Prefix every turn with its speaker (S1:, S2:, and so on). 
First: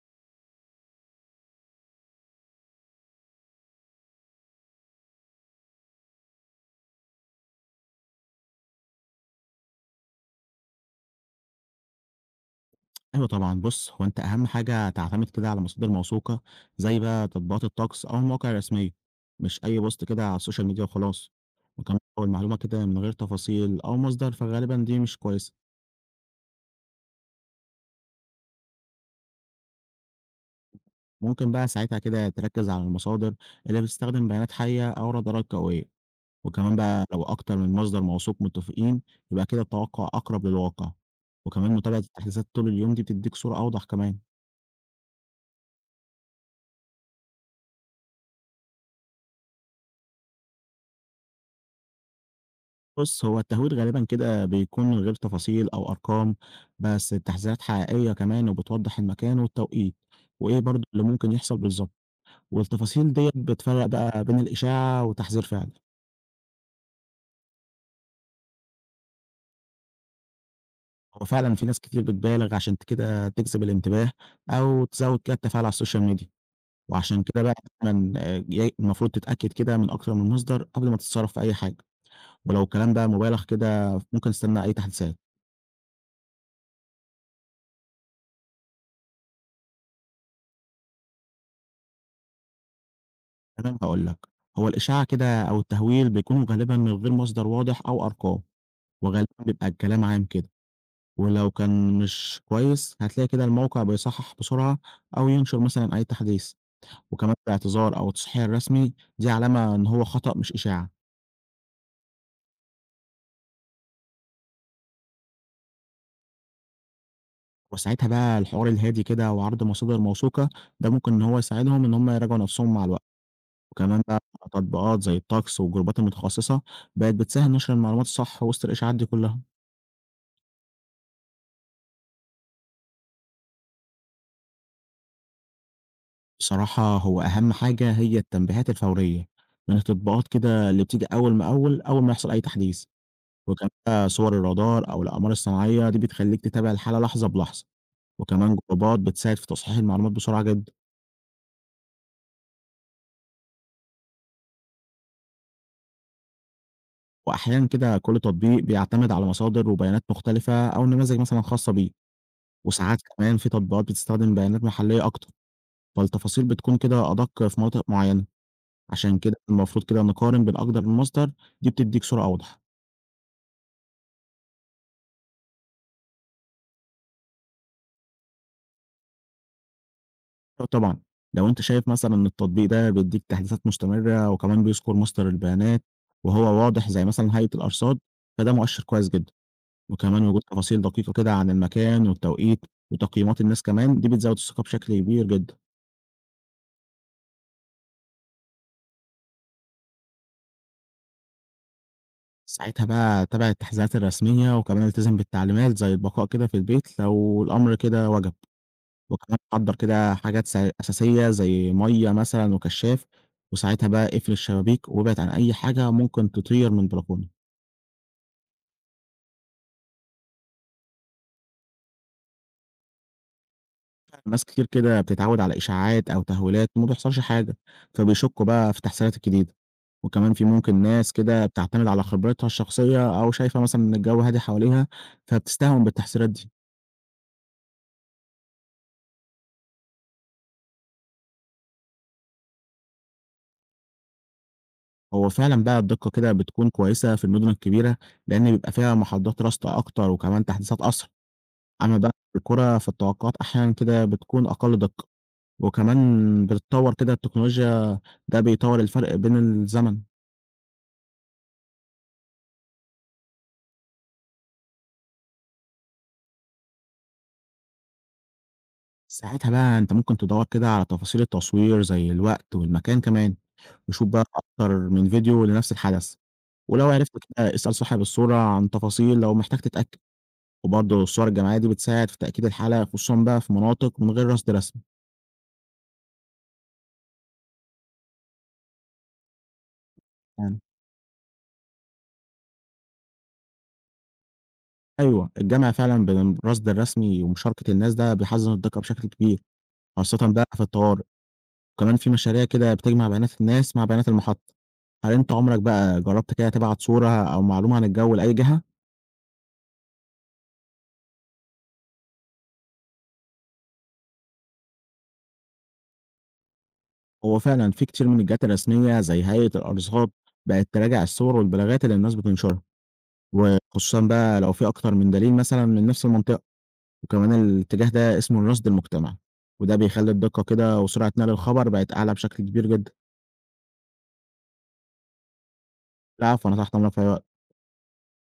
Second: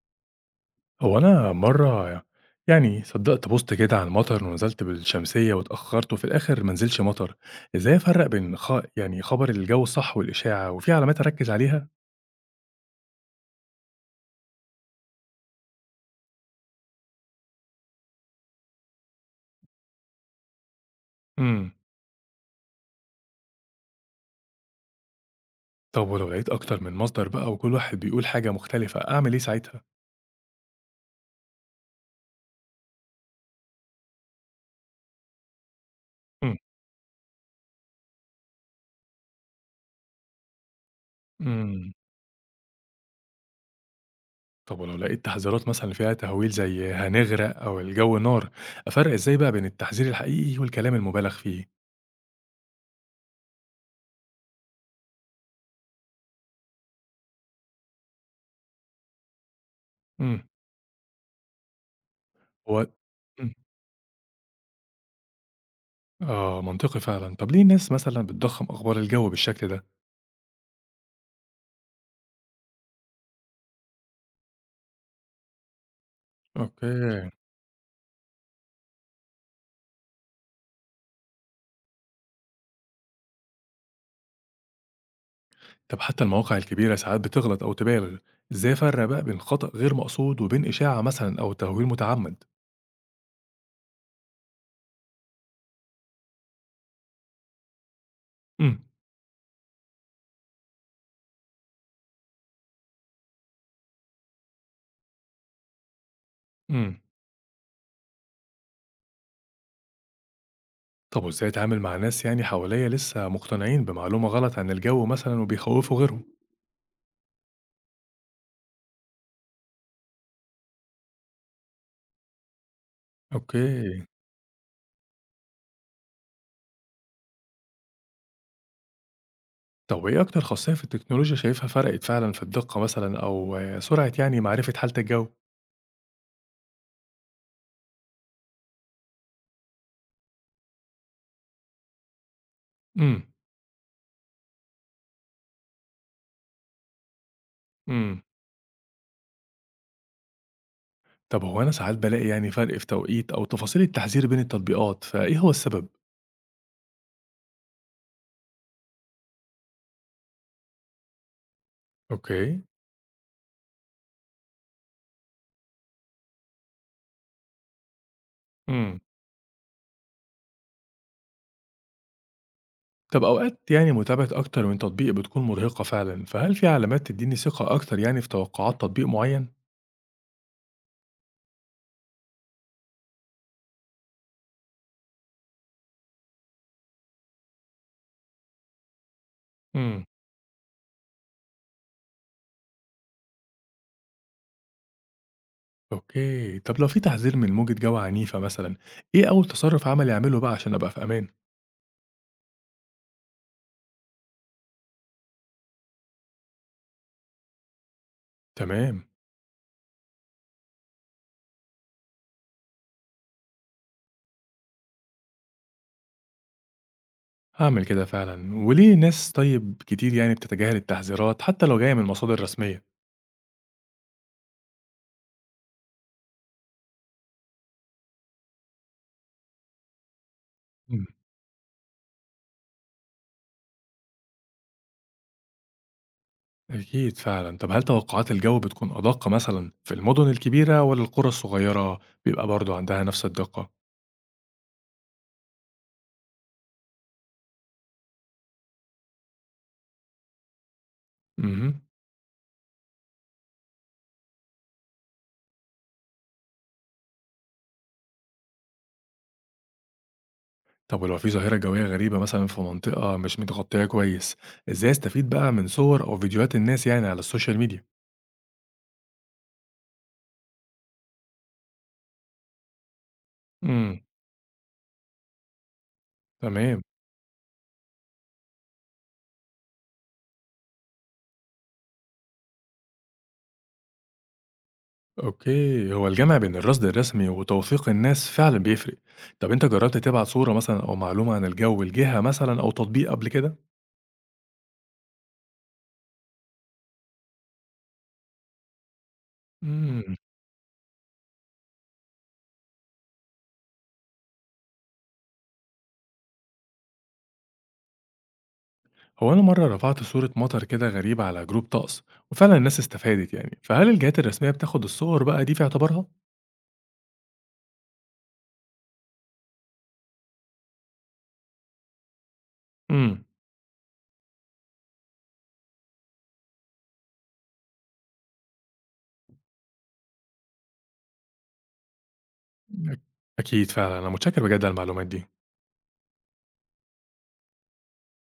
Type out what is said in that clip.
S1: هو أنا مرة يعني صدّقت post كده عن المطر ونزلت بالشمسية واتأخرت وفي الآخر ما نزلش مطر، إزاي أفرّق بين يعني خبر الجو الصح والإشاعة وفي علامات أركّز عليها؟
S2: أيوه طبعًا، بُص هو أنت أهم حاجة تعتمد كده على مصادر موثوقة زي بقى تطبيقات الطقس أو المواقع الرسمية، مش أي بوست كده على السوشيال ميديا وخلاص،
S1: إمم.
S2: وكمان لو المعلومة كده من غير تفاصيل أو مصدر فغالبًا دي مش كويسة،
S1: طب ولو لقيت أكتر من مصدر بقى وكل واحد بيقول حاجة مختلفة أعمل إيه ساعتها؟
S2: ممكن بقى ساعتها كده تركز على المصادر اللي بتستخدم بيانات حية أو رادارات جوية،
S1: إمم.
S2: وكمان بقى لو أكتر من مصدر موثوق متفقين يبقى كده التوقع أقرب للواقع، وكمان
S1: إمم.
S2: متابعة التحديثات طول اليوم دي بتديك صورة أوضح كمان.
S1: طب ولو لقيت تحذيرات مثلًا فيها تهويل زي هنغرق أو الجو نار، أفرّق إزاي بقى بين التحذير الحقيقي والكلام المُبالغ فيه؟
S2: بُص، هو التهويل غالبًا كده بيكون من غير تفاصيل أو أرقام، بس التحذيرات حقيقية كمان وبتوضح المكان والتوقيت،
S1: إمم.
S2: وإيه برضه اللي ممكن يحصل بالضبط،
S1: هو
S2: والتفاصيل ديّة
S1: إمم.
S2: بتفرّق بقى بين الإشاعة وتحذير فعلي.
S1: آه منطقي فعلًا. طب ليه الناس مثلًا بتضخّم أخبار الجو بالشكل ده؟
S2: هو فعلًا في ناس كتير بتبالغ عشان كده تجذب الانتباه أو تزوّد كده التفاعل على السوشيال ميديا، وعشان
S1: أوكي.
S2: كده بقى دايمًا المفروض تتأكد كده من أكتر من مصدر قبل ما تتصرف في أي حاجة، ولو الكلام بقى مبالغ كده ممكن تستنى أي تحديثات.
S1: طب حتى المواقع الكبيرة ساعات بتغلط أو تبالغ، إزاي أفرق بقى بين خطأ غير مقصود وبين إشاعة مثلًا أو تهويل متعمد؟
S2: تمام هاقول لك، هو الإشاعة كده أو التهويل بيكون غالبًا من غير مصدر واضح أو أرقام،
S1: إمم،
S2: وغالبًا بيبقى الكلام عام كده، ولو كان مش كويس هتلاقي كده الموقع بيصحح بسرعة أو ينشر مثلًا أي تحديث،
S1: إمم.
S2: وكمان الاعتذار أو التصحيح الرسمي دي علامة إن هو خطأ مش إشاعة،
S1: طب وإزاي أتعامل مع ناس يعني حواليّا لسه مقتنعين بمعلومة غلط عن الجو مثلًا وبيخوّفوا غيرهم؟
S2: وساعتها بقى الحوار الهادي كده وعرض مصادر موثوقة ده ممكن إن هو يساعدهم إن هم يراجعوا نفسهم مع الوقت،
S1: أوكي.
S2: وكمان بقى تطبيقات زي الطقس والجروبات المتخصصة بقت بتسهل نشر المعلومات الصح وسط الإشاعات دي كلها.
S1: طب وإيه أكتر خاصية في التكنولوجيا شايفها فرقت فعلًا في الدقة مثلًا أو سرعة يعني معرفة حالة الجو؟
S2: بصراحة هو أهم حاجة هي التنبيهات الفورية من التطبيقات كده اللي بتيجي أول ما يحصل أي تحديث،
S1: إمم،
S2: وكمان بقى صور الرادار أو الأقمار الصناعية دي بتخليك تتابع الحالة لحظة بلحظة،
S1: إمم.
S2: وكمان جروبات بتساعد في تصحيح المعلومات بسرعة جدا.
S1: طب هو أنا ساعات بالاقي يعني فرق في توقيت أو تفاصيل التحذير بين التطبيقات، فإيه هو السبب؟
S2: وأحيانا كده كل تطبيق بيعتمد على مصادر وبيانات مختلفة أو نماذج مثلا خاصة بيه،
S1: أوكي.
S2: وساعات كمان في تطبيقات بتستخدم بيانات محلية أكتر، فالتفاصيل بتكون كده أدق في مناطق معينة،
S1: إمم.
S2: عشان كده المفروض كده نقارن بين أكتر من مصدر، دي بتديك صورة أوضح.
S1: طب أوقات يعني متابعة أكتر من تطبيق بتكون مرهقة فعلًا، فهل في علامات تدّيني ثقة أكتر يعني في توقعات تطبيق معين؟
S2: آه طبعًا، لو أنت شايف مثلًا إن التطبيق ده بيدّيك تحديثات مستمرة وكمان بيذكر مصدر البيانات وهو واضح زي مثلًا هيئة الأرصاد، فده مؤشر كويس جدًا،
S1: إمم،
S2: وكمان وجود تفاصيل دقيقة كده عن المكان والتوقيت وتقييمات الناس كمان، دي بتزوّد الثقة بشكل كبير جدًا.
S1: أوكي، طب لو في تحذير من موجة جَوّ عنيفة مثلًا، إيه أول تصرُّف عملي أعمله بقى عشان أبقى في أمان؟
S2: ساعتها بقى تابع التحذيرات الرسمية وكمان التزم بالتعليمات زي البقاء كده في البيت لو الأمر كده وجب،
S1: تمام،
S2: وكمان حضّر كده حاجات أساسية زي مَيّة مثلًا وكشّاف، وساعتها بقى اقفل الشبابيك وابعد عن أي حاجة ممكن تطير من البلكونة.
S1: هاعمل كده فعلًا، وليه ناس طيب كتير يعني بتتجاهل التحذيرات حتى لو جاية من مصادر رسمية؟
S2: ناس كتير كده بتتعود على إشاعات أو تهويلات وما بيحصلش حاجة، فبيشكوا بقى في التحذيرات الجديدة، وكمان في ممكن
S1: إمم،
S2: ناس كده بتعتمد على خبرتها الشخصية أو شايفة مثلًا إن الجو هادي حواليها، فبتستهون بالتحذيرات دي.
S1: أكيد فعلًا، طب هل توقعات الجَوّ بتكون أدق مثلًا في المدن الكبيرة والّا القرى الصغيرة بيبقى برضه عندها نفس الدقة؟
S2: هو فعلًا بقى الدقة كده بتكون كويسة في المدن الكبيرة، لأن بيبقى فيها محاضات رصد أكتر وكمان تحديثات أسرع،
S1: اهم.
S2: أما بقى في القرى فالتوقعات أحيانًا كده بتكون أقل دقة، وكمان بتتطور كده التكنولوجيا ده بيطور الفرق بين الزمن.
S1: طب ولو في ظاهرة جوية غريبة مثلا في منطقة مش متغطية كويس، إزاي أستفيد بقى من صور أو فيديوهات الناس يعني على السوشيال ميديا؟
S2: ساعتها بقى أنت ممكن تدوّر كده على تفاصيل التصوير زي الوقت والمكان كمان،
S1: امم
S2: وشوف بقى أكتر من فيديو لنفس الحدث،
S1: تمام،
S2: ولو عرفت كده اسأل صاحب الصورة عن تفاصيل لو محتاج تتأكد، وبرضه الصور الجماعية دي بتساعد في تأكيد الحالة خصوصًا بقى في مناطق من غير رصد رسمي.
S1: أوكي، هو الجمع بين الرصد الرسمي وتوثيق الناس فعلا بيفرق، طب أنت جربت تبعت صورة
S2: يعني
S1: مثلا أو معلومة عن الجو لجهة مثلا أو تطبيق قبل كده؟
S2: أيوه الجمع فعلًا بين الرصد الرسمي ومشاركة الناس ده بيحسّن الدقة بشكل كبير،
S1: امم
S2: خاصةً بقى في الطوارئ، وكمان في مشاريع كده بتجمع بيانات الناس مع بيانات المحطة، هل أنت عمرك بقى جرّبت كده تبعت صورة أو معلومة عن الجو لأي جهة؟
S1: هو أنا مرة رفعت صورة مطر كده غريبة على جروب طقس، وفعلا الناس استفادت يعني، فهل الجهات الرسمية بتاخد الصور بقى دي في اعتبارها؟
S2: هو فعلًا في كتير من الجهات الرسمية زي هيئة الأرصاد بقت تراجع الصور والبلاغات اللي الناس بتنشرها،
S1: امم
S2: وخصوصًا بقى لو في أكتر من دليل مثلًا من نفس المنطقة، وكمان الاتجاه ده اسمه الرصد المجتمعي، وده بيخلي الدقة كده وسرعة نقل الخبر بقت أعلى بشكل كبير جدًا.
S1: أكيد فعلا، أنا متشكر بجد على المعلومات دي.
S2: العفو، أنا تحت أمرك في أي وقت.